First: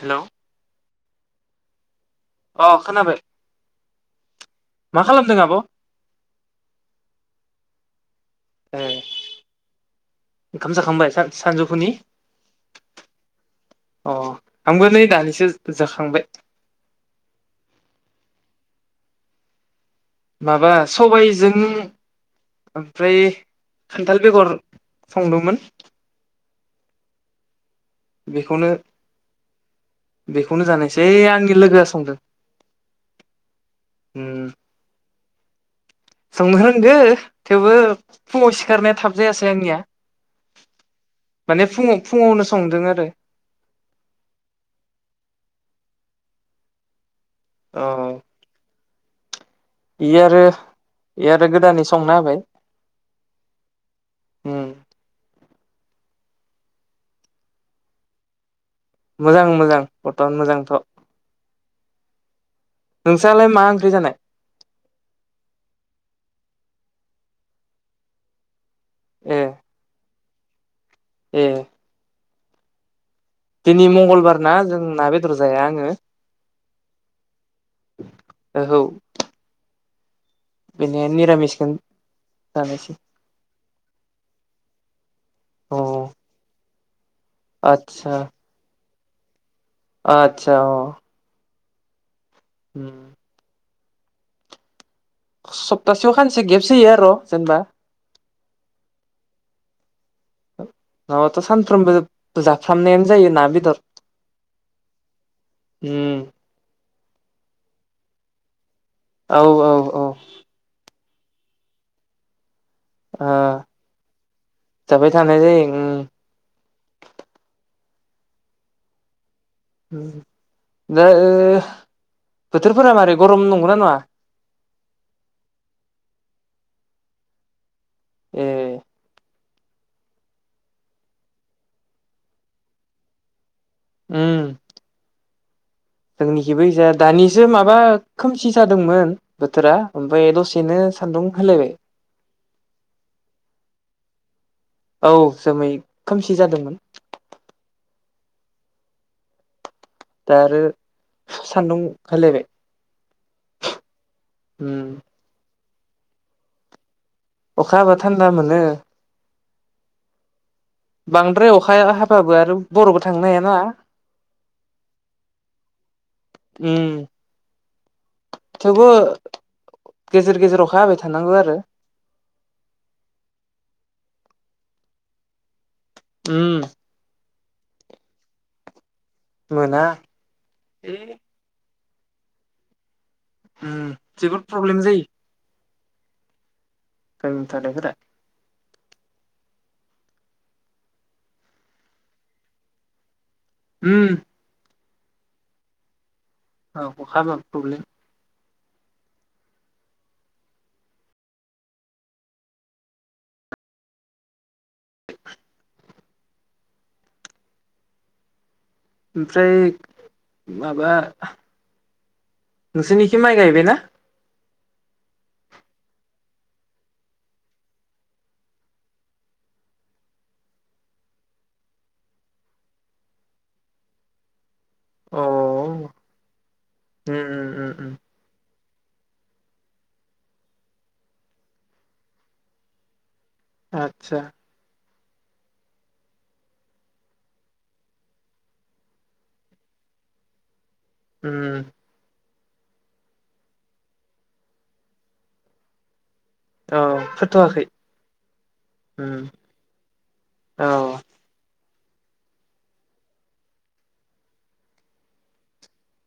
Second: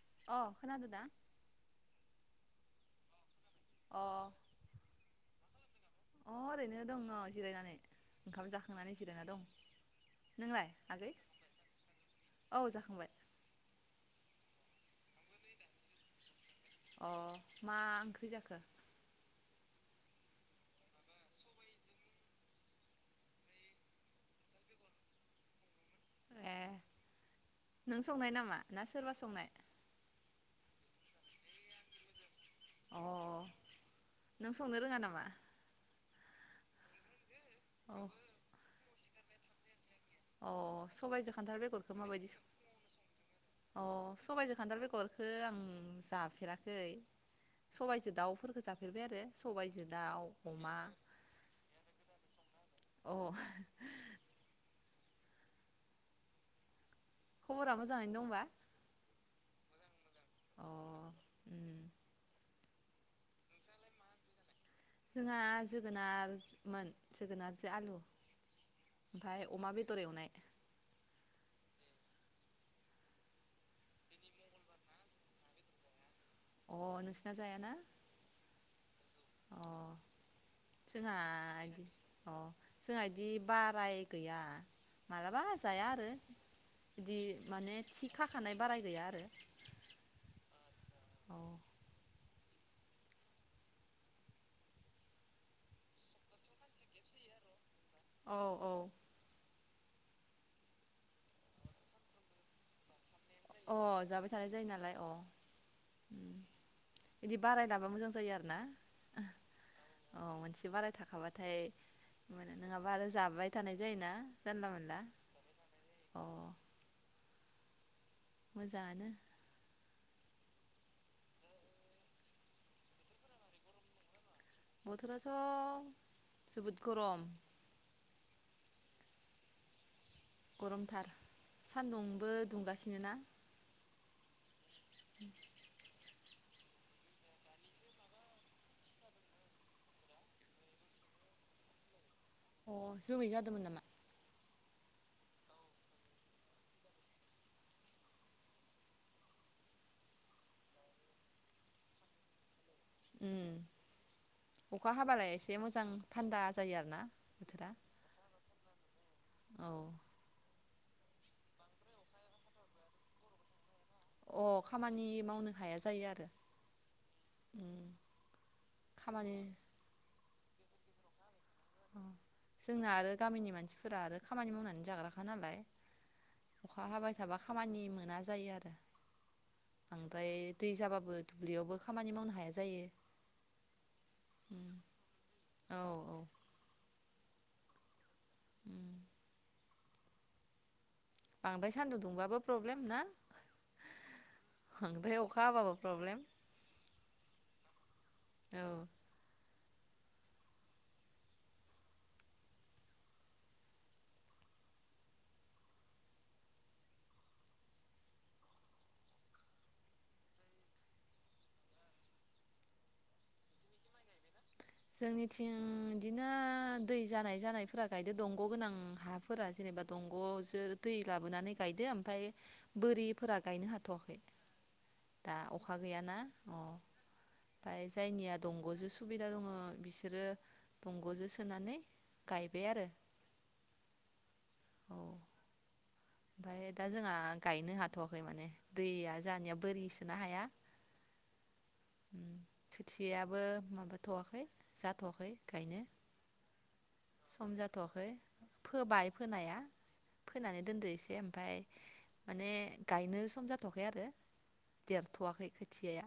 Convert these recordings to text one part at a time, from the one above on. Hello अ खोनादो ना? अ खोनाबाय। अ मा खालामदों आब' अ ओरैनो दङ जिरायनानै। ओंखाम ए जाखांनानै जिरायना दं नोंलाय ओंखाम जाखांबाय आगै? सानजौफुनि औ जाखांबाय अ आंबो नै दानिसो जाखांबाय। अ मा ओंख्रि जाखो? माबा सबायाइजों ओमफ्राय खान्थाल बेगर संदोंमोन। ए नों संनाय नामा बेखौनो ना सोरबा संनाय? बेखौनो जानायसै ओइ आंनि लोगोआ संदों। अ उम नों संनो रोङा नामा? संनो रोंगो थेवबो अ फुंआव सिखारनाय थाब जायासे आंनिया अ सबायजों खान्थाल माने बेगरखौ फुङाव माबायदि सं फुङावनो संदों आरो अ सबायजों खान्थाल बेगरखो आं जाफ फेराखै अ सबायजों दाउफोरखौ जा फेरबाय आरो सबायजों इ दाउ आरो अमा इ आरो गोदानै संना होबाय अ उम खबरा मोजाङैनो दंबा? मोजां मोजां बर्थमान अ मोजांथ' उम नोंस्रालाय मा ओंख्रि जानाय? जोंहा जोगोनारमोन जोगोनारजो आलु। ए ओमफ्राय अमा बेदर एवनाय। ए दिनै मंगलबार ना जों ना बेदर जाया आङो। अ नोंसिना जायाना। ओहौ अ बेनिया जोंहा निरामिसखौनो इदि अ जानोसै जोंहा बिदि बाराय गैया माबलाबा अ जाया आरो दि माने थि खाखानाय बाराय गैया आ आदसा अ औ ओम सप्तासेयाव खानसे गेब्स जायो आरो' जेनेबा औ औ। नङाब्लाथ सानफ्रोमबो जाफ्रामनायानो जायो ना बेदर अ जाबाय थानाय जायो नालाय अ। उम बिदि बाराय लाबा मोजां जायो आरो ना। औ औ औ। अ मोनसे बाराय थाखाबाथाय मोनो। नङाबा आरो जाबाय थानाय जायोना जानला मोनला जाबाय थानाय जायो उम अ। मोजाङानो। [inaudible] दा ओ ओ बोथोरफोरा मारै गरम नंगौना नङा? बोथोराथ जोबोद गरम। ए। गरमथार सान्दुंबो दुंगासिनो ना। उम। जोंनिखिबो जाया दानिसो माबा खोमसि जादोंमोन बोथोरा ओमफ्राय दसेनो सान्दुं होलायबाय। अ जोमै जादोंमोन नामा? औ जोमै खोमसि जादोंमोन। दा आरो सान्दुं ओंखार लायबाय। उम अखा हाबालाय एसे मोजां मोजां थान्दा जायो आरो ना। अखा हाबा थान्दा मोनो, [unintelligible] औ। बांद्राय अखाया हाबाबो आरो बरबो थांनो हायाना। अ खामानि मावनो हाया जायो आरो उम उम थेवबो खामानि गेजेर गेजेर अखा हाबाय थानांगौ आरो। अ जोंआ आरो गामिनि मानसिफोरा आरो खामानि मावनानै जाग्राखा नालाय। उम। अखा हाबाय थाबा खामानि मोना जायो आरो। मोना बांद्राय दै ए जाबाबो दुब्लियावबो खामानि मावनो हाया जायो। उम जोबोद उम प्रब्लेम जायो। औ औ थावनाय थानाय फोरा उम बांद्राय सान्दुं दुंबाबो प्रब्लेम ना? उम। बांद्राय अखा ब्लाबो प्रब्लेम औ अखा हाब्लाबो प्रब्लेम। औ ओमफ्राय माबा नोंसोरनिखि माइ गायबायना? जोंनिथिं बिदिनो दै जानाय जानायफोरा गायदो दंग गोनां हाफोरा जेनेबा दंग जो दै लाबोनानै गायदो ओमफफ्राय बोरिफोरा गायनो हाथवाखै। अ दा अखा उम गैयाना अ उम उम ओमफाय उम जायनिया दंग'जो सुबिदा दङ बिसोरो दंग'जों सोनानै गायबाय आरो आतसा ओमफाय दा जोंहा गायनो हाथ'वाखै माने दैया जोंआनिया बोरिसोनोना हाया ओम खोथि याबो माबाथ'वाखै जाथ'वाखै गायनो औ सम फोथ'वाखै जाथ'वाखै फोबाय उम फोनाया फोनानै औ दोनदो एसे ओमफ्राय माने गायनो सम जाथ'खै आरो देरथ'वाखै खोथियाया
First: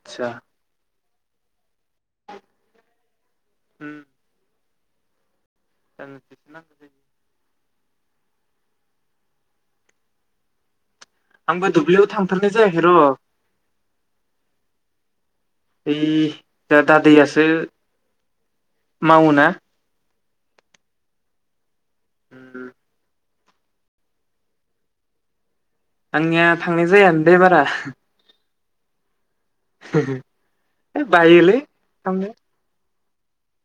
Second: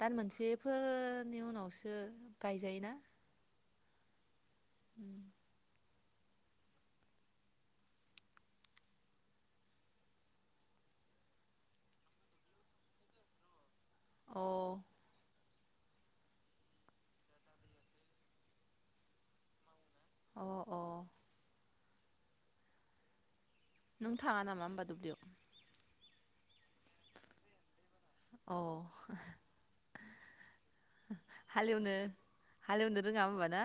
दान मोनसेफोर नि उनावसो गायजायोना होम [inaudible] [unintelligible] आंबो दुब्लियाव थांथारनाय जायाखै र' अ ओम दा दादैयासो मावोना अ औ ओम नों थाङाआ नामा होमबा दुबलियाव? आंनिया थांनाय जायानो दैे बारा अ [unintelligible] बायोलै थांनो रोंआ होमबा ना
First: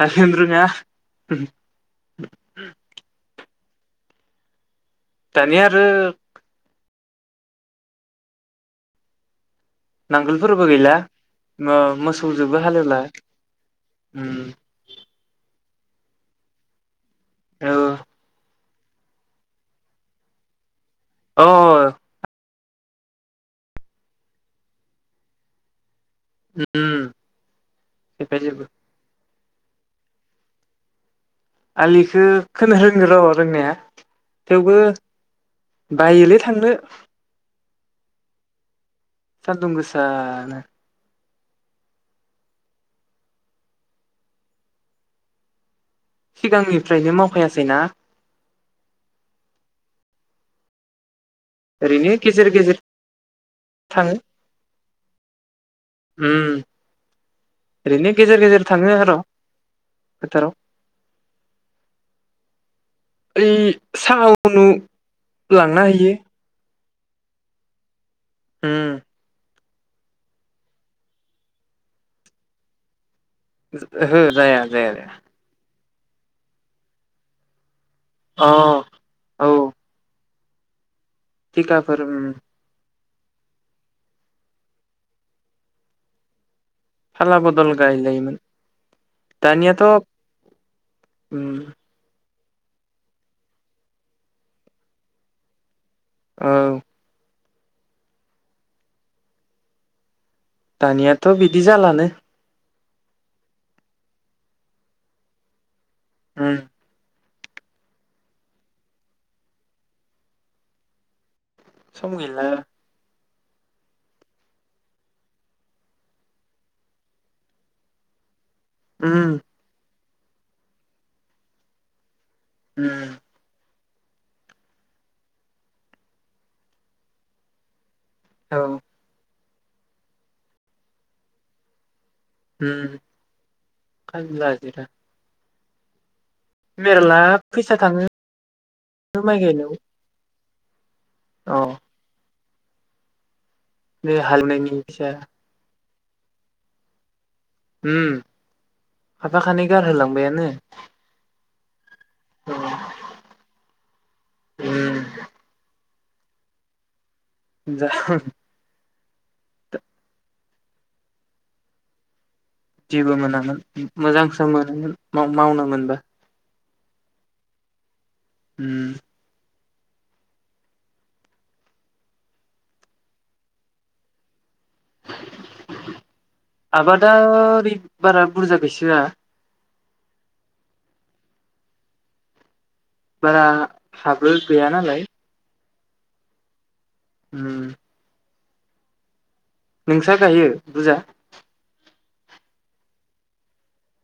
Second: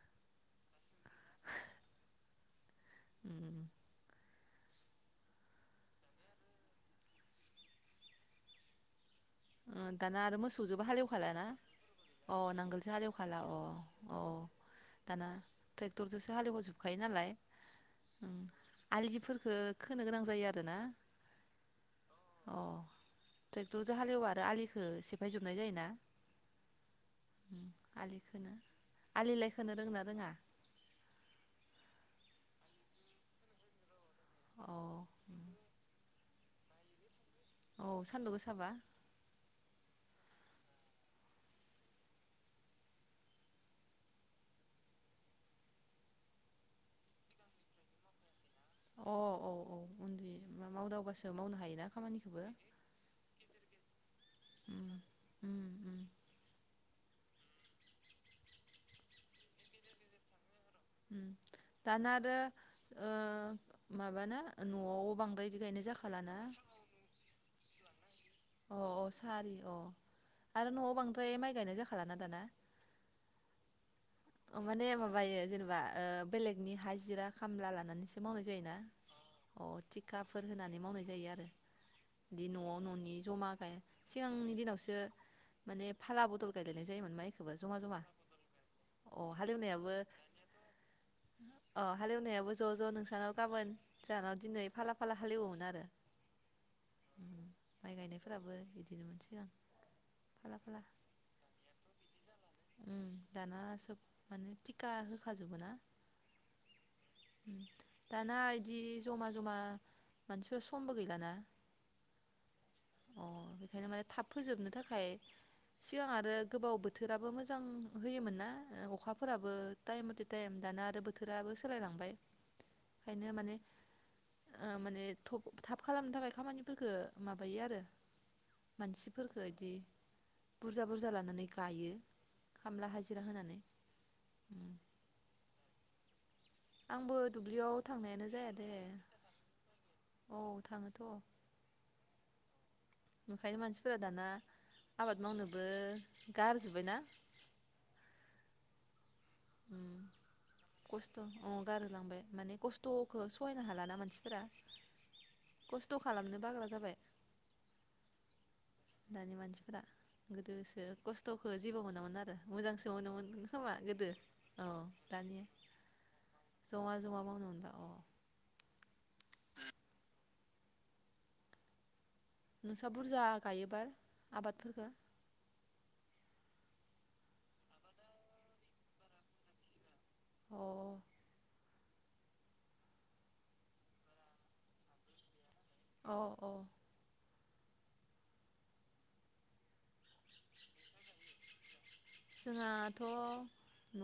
हाल एवनो रोङा उम दानिया आरो दाना आरो नांगोलफोरबो मोसौजोंबो गैला हालेवखालाना अ मोसौजोंबो नांगोलसो हालेवला हालेवखाला अ औ उम, दाना ट्रेक्टरजोंसो हालेजोबखायो नालाय औ आलिफोरखो खोनो गोनां जायो आरोना औ अ ट्रेक्टरजों हालेवा आरो आलिखो सेफायजोबनाय जायोना उम आलि खोनो [unintelligible] आलिलाय खोनो रोंङोना रोङा आलिखौ खोनो रोंङो र' रोंनाया अ थेवबो बायोलै थांनो औ सान्दुं गोसाबा दुं गोसानो सिगांनिफ्रायनो मावखायासैना अ औ औ उन्दै मा मावदावबासो मावनो हायोना ओरैनो खामानिखौबो गेजेर गेजेर थाङो ओम ओम उम ओरैनो गेजेर गेजेर थाङो आर' फोथाराव। दाना आरो ओ ओइ साहा माबाना उनु न'आव बांद्राय लांना गायनाय हैयो जाखालाना। अ' अ' उम सारि अ' आरो न'आव बांद्राय माइ गायनाय जाखालाना दाना। [unintelligible] ओहो जाया माने जाया जाया। माबायो जेनेबा ओ बेलेगनि हाजिरा खामला लानानै एसे मावनाय अ जायोना औ अ थिखा फु होनानै मावनाय जायो आरो टिकाफोर उम दि न'आव न'नि जमा गाय सिगांनि दिनावसो माने फाला बदल गायलायनाय जायोमोन फाला माइखौबो बदल ज'मा ज'मा गायलायोमोन दानियाथ' हालेवनायाबो उम जायाबो ज' ज' नोंसानाव गाबोन जोंहानाव दिनै फाला फाला हाेलिवोमोन आरो। औ माइ गायनायफोराबो एदिनोमोन सिगां फाला फाला दानियाथ' बिदि जालानो। दाना सोब माने थिखा होखाजोबो ना। उम दाना एदि जमा जमा मानसिफोर समबो गैलाना। सम गैला। अ बेखायनो माने थाब फोजोबनो थाखाय सिगां आरो गोबाव बोथोर दाबो मोजां होयोमोन ना। ओ उम अखाफोराबो टाइम मथे टाइम दाना आरो बोथोराबो सोलायलांबाय। उम ओंखायनो माने ओ माने थब थाब खालामनो थाखाय खामानिखो माबायो आरो। औ मानसिफोर बायदि बुरजा बुरजा लानानै गायो। खामला उम हाजिरा होनानै खामला उम हाजिरा मेरला आंबो दुब्लियाव फैसा थांनायानो जाया दे थाङो माइ गायनायाव औ थाङोथ' औ ओंखायनो मानसिफोरा दाना हालेवनायनि फैसा आबाद मावनोबो गारजुब बायना? ओम हाफा खानै उम गारहोलांबायानो [unintelligible] खस्थ' अ गार [unintelligible] माने खस्थखौ सहायनो हाला ना मानसिफोरा उम खस्थ खालामनो बाग्रा जाबाय ज [unintelligible] दानि मानसिफोरा गोदोसो खस्थखौ जेबो मोनामोन आरो मोजांसो जेबो मोनोमोन मोनामोन खोमा गोदो मोजांसो औ मोनोमोन दानिया मावनो मोनबा जमा जमा मावनो ना अ ओम नोंस्रा बुरजा गायोबा आबादफोरफोरखौ आबादा ओरै बारा बुरजा गायसोआ अ बारा साब्र गैया नालाय [unintelligible] औ औ उम। नोंसा गायो बुजा। जोंहाथ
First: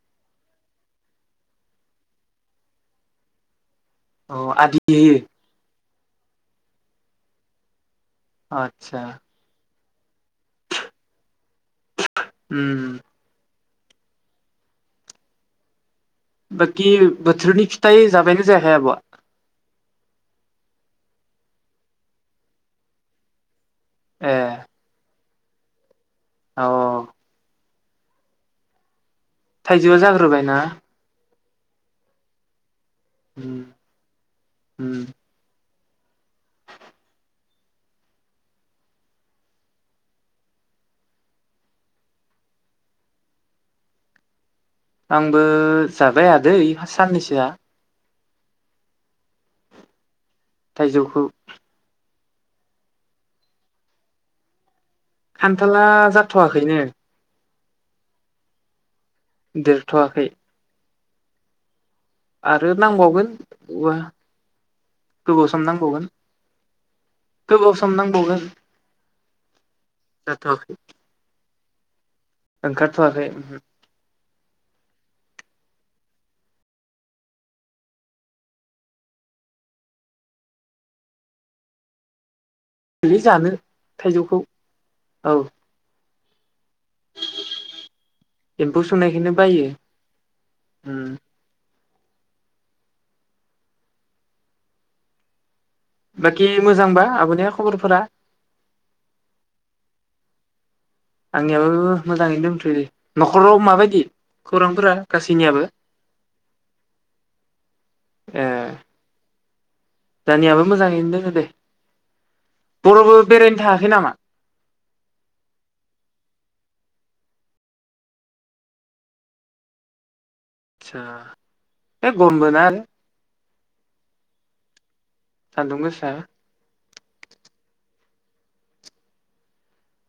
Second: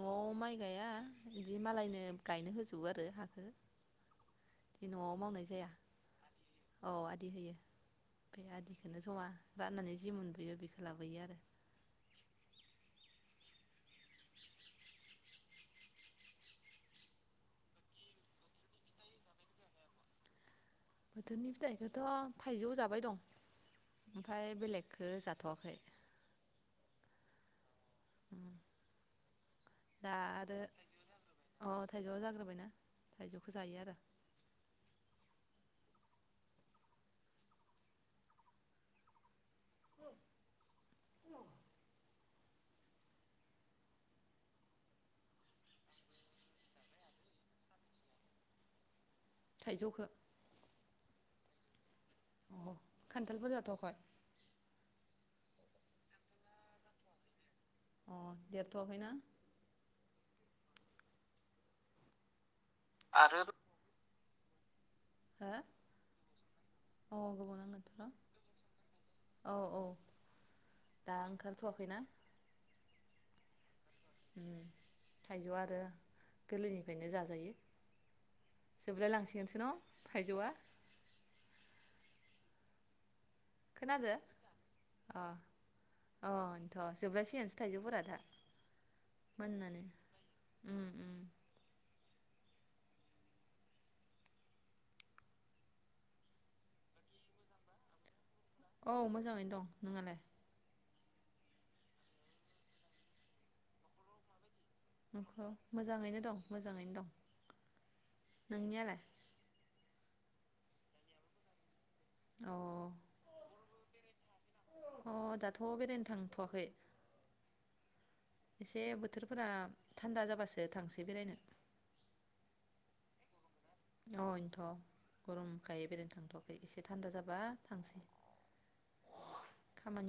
नआव माइ गाया बिदि मालायनो गायनो होजोबो आरो हाखो। अ आदि [inaudible] औ आदि होयो। बे आदसा आदिखोनो जमा राननानै। जि मोनबोयो बेखो लाबोयो आरो। उम बाखि बोथोरनि फिथाइ जाबायानो जायाखाय आब'आ। बोथोरनि फिथाइखोथ थाइजौ जाबाय दं। ए ओमफाय बेलेगखो जा [unintelligible] अ थाइजौआ दा जाग्रोबायना। आरो अ थाइजौआ जाग्रोबायना। थाइजौखौ जायो आरो [unintelligible] [inaudible] [inaudible] आंबो जाबाय आदै साननैसोआ। थाइजौखो। थाइजौखौ। अ खान्थालफोर जाथ'खय। खान्थाला जाथ'वाखैनो। अ देरथवाखैना। देरथवाखै। आरो नांबावगोन बवा। गोबाव हो सम नांबावगोन अ गोबाव नांगोनथ' सम र' नांबावगोन औ जाथवाखै। थ'वाखैना? ओंखारथ'वाखै‌ उमहो थाइजौआ आरो गोरलैनिफायनो जाजायो जोबलाय लांसिगोनसो न' थाइजौआ। [inaudible] जानो खोनादो थाइजौखौ अ औ अ। थ' जोबलायसैयानोसै थाइजौफोरा धा एम्फौ सुनायखौनो बायो मोननानै उम उम। बाखि मोजांबा आंनिया खबरफोरा? औ मोजाङैनो दं नोंङालाय? आंनियाबो मोजाङैनो दोंथ'यो न'खराव माबायदि? खौरांफोरा न'खराव गासैनियाबो मोजाङैनो दं मोजाङैनो दं नोंनियालाय? जानियाबो मोजाङैनो दोङो दे। अ बर'बो बेरायनो था हखै नामा? अ दाथ' बेरायनो थांथ'वाखै। एसे बोथोरफोरा थान्दा जाबासो थांसै सा बेरायनो ए गमबोना आरो अ इनथ'। सान्दुं गरमखाय गोसा बेरायनो थांथ'वाखै एसे थान्दा जाबा थांसै।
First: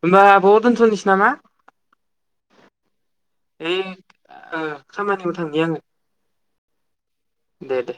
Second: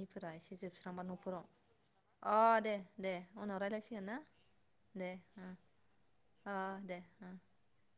होमबा आब' इसे जोबस्रांबा दोनथ'नोसै नामा न'फोराव अ दे दे उनाव ओइ रायलायसिगोन ना ओ दे। खामानियाव थांनि आङो अ दे ओ। दे दे।